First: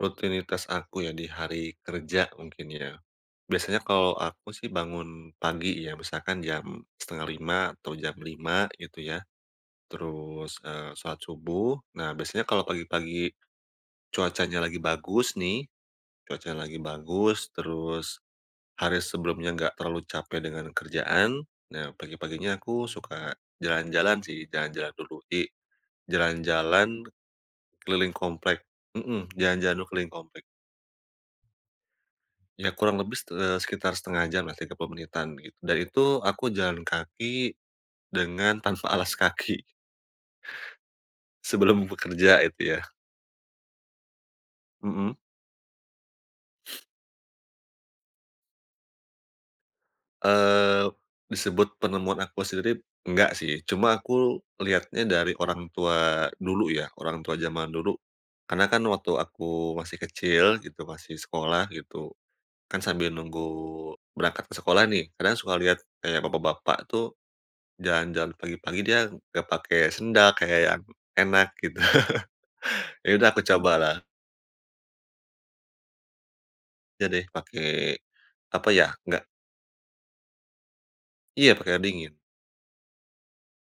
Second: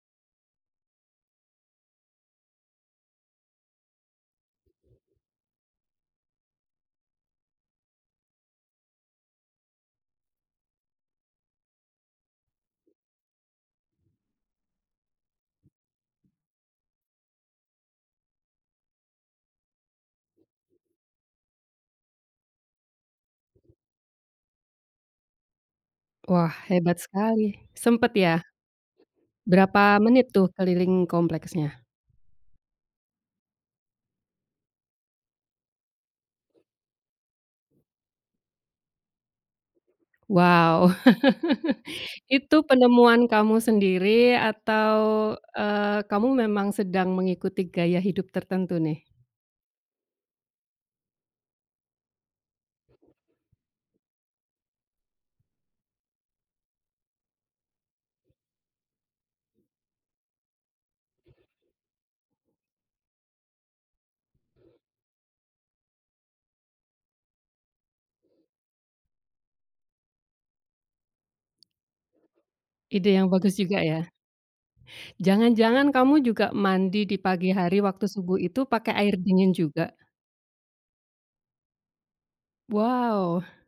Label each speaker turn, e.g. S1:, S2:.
S1: Rutinitas aku ya di hari kerja mungkin ya. Biasanya kalau aku sih bangun pagi ya, misalkan jam 4.30 atau jam 5.00 gitu ya. Terus, eee, sholat subuh nah, biasanya kalau pagi-pagi cuacanya lagi bagus nih, cuacanya lagi bagus terus hari sebelumnya nggak terlalu capek dengan kerjaan. Nah pagi-paginya aku suka jalan-jalan sih, jalan-jalan dulu. Jadi
S2: Wah, hebat
S1: jalan-jalan
S2: sekali sempat
S1: keliling
S2: ya?
S1: komplek mhm, jalan-jalan dulu
S2: Berapa
S1: keliling
S2: menit
S1: komplek.
S2: tuh keliling kompleksnya?
S1: Ya kurang lebih ste eee, sekitar 0.5 jam lah, 30 menitan gitu da itu aku jalan kaki dengan tanpa alas kaki.
S2: Wow,
S1: Sebelum bekerja
S2: itu
S1: itu ya.
S2: penemuan kamu sendiri atau,
S1: Mhm.
S2: eee, kamu memang sedang mengikuti gaya hidup tertentu nih?
S1: Eee, disebut penemuan aku sendiri enggak sih, cuma aku lihatnya dari orang tua dulu ya, orang tua jaman dulu. Karena kan waktu aku masih kecil gitu masih sekolah gitu, kan sambil nunggu berangkat ke sekolah nih, kadang suka lihat kayak bapak-bapak tuh, jalan-jalan pagi-pagi dia gak pake sendal kayak yang enak gitu,
S2: Ide yang
S1: yaudah aku
S2: bagus
S1: coba
S2: juga
S1: lah.
S2: ya. Jangan-jangan kamu juga
S1: Iya
S2: mandi di
S1: deh
S2: pagi
S1: pake
S2: hari waktu subuh itu
S1: apa ya?
S2: pakai air
S1: Nggak
S2: dingin juga?
S1: Iya pakai air dingin.
S2: Wow.